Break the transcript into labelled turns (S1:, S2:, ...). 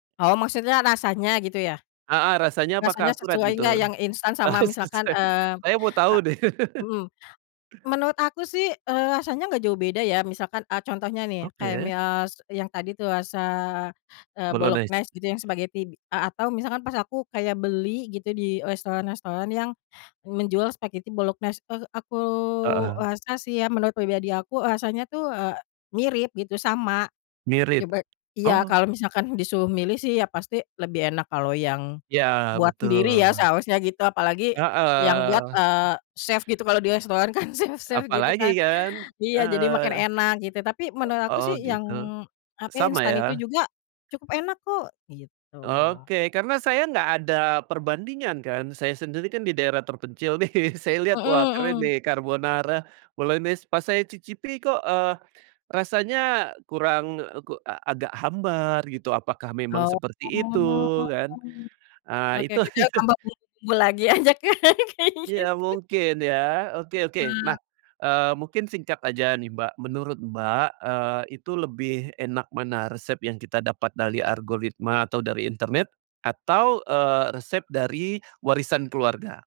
S1: Oh maksudnya rasanya gitu ya?
S2: Heeh, rasanya
S1: Rasanya
S2: apakah akurat
S1: sesuai
S2: gitu?
S1: nggak yang instan sama misalkan,
S2: Sesuai
S1: eee
S2: saya mau tahu
S1: eee,
S2: deh.
S1: mmm, menurut aku sih eee, rasanya enggak jauh beda ya, misalkan, eee, contohnya nih kayak
S2: Oke.
S1: mi eee, s yang tadi tuh rasa eee,
S2: Bolognese.
S1: bolognese gitu yang spaghetti b a atau misalkan pas aku kayak beli gitu di restoran-restoran yang menjual spaghetti bolognese, eee, aku
S2: Heeh.
S1: rasa sih ya, menurut pribadi aku rasanya tuh, eee, mirip gitu sama, ya
S2: Mirip,
S1: be iya
S2: oh.
S1: kalau misalkan disuruh milih sih, iya pasti lebih enak kalau yang
S2: Iya
S1: buat
S2: betul.
S1: sendiri ya seharusnya gitu, apalagi yang buat,
S2: Heeh.
S1: eee, chef gitu, kalau di restoran kan chef chef gitu
S2: Apalagi
S1: kan,
S2: kan,
S1: iya, jadi makin
S2: eee
S1: enak gitu, tapi menurut
S2: e
S1: aku
S2: oh
S1: sih yang,
S2: gitu,
S1: tapi
S2: sama
S1: instan itu
S2: ya?
S1: juga cukup enak kok, gitu.
S2: Oke, karena saya nggak ada perbandingan kan, saya sendiri kan di daerah terpencil nih, saya lihat
S1: Mhm
S2: wah keren
S1: mhm.
S2: nih carbonara, bolognese pas saya cicipi kok, eee, rasanya kurang, eee, ku a agak hambar gitu, apakah memang
S1: Oh.
S2: seperti itu kan, eee,
S1: Oke
S2: itu
S1: kita
S2: itu.
S1: tambah bumbu-bumbu lagi aja kan kayak
S2: Iya
S1: gitu.
S2: mungkin ya, oke oke
S1: Eee.
S2: nah, eee, mungkin singkat aja nih Mbak, menurut Mbak, eee, itu lebih enak mana, resep yang kita dapat dari algoritma atau dari internet atau, eee, resep dari warisan keluarga?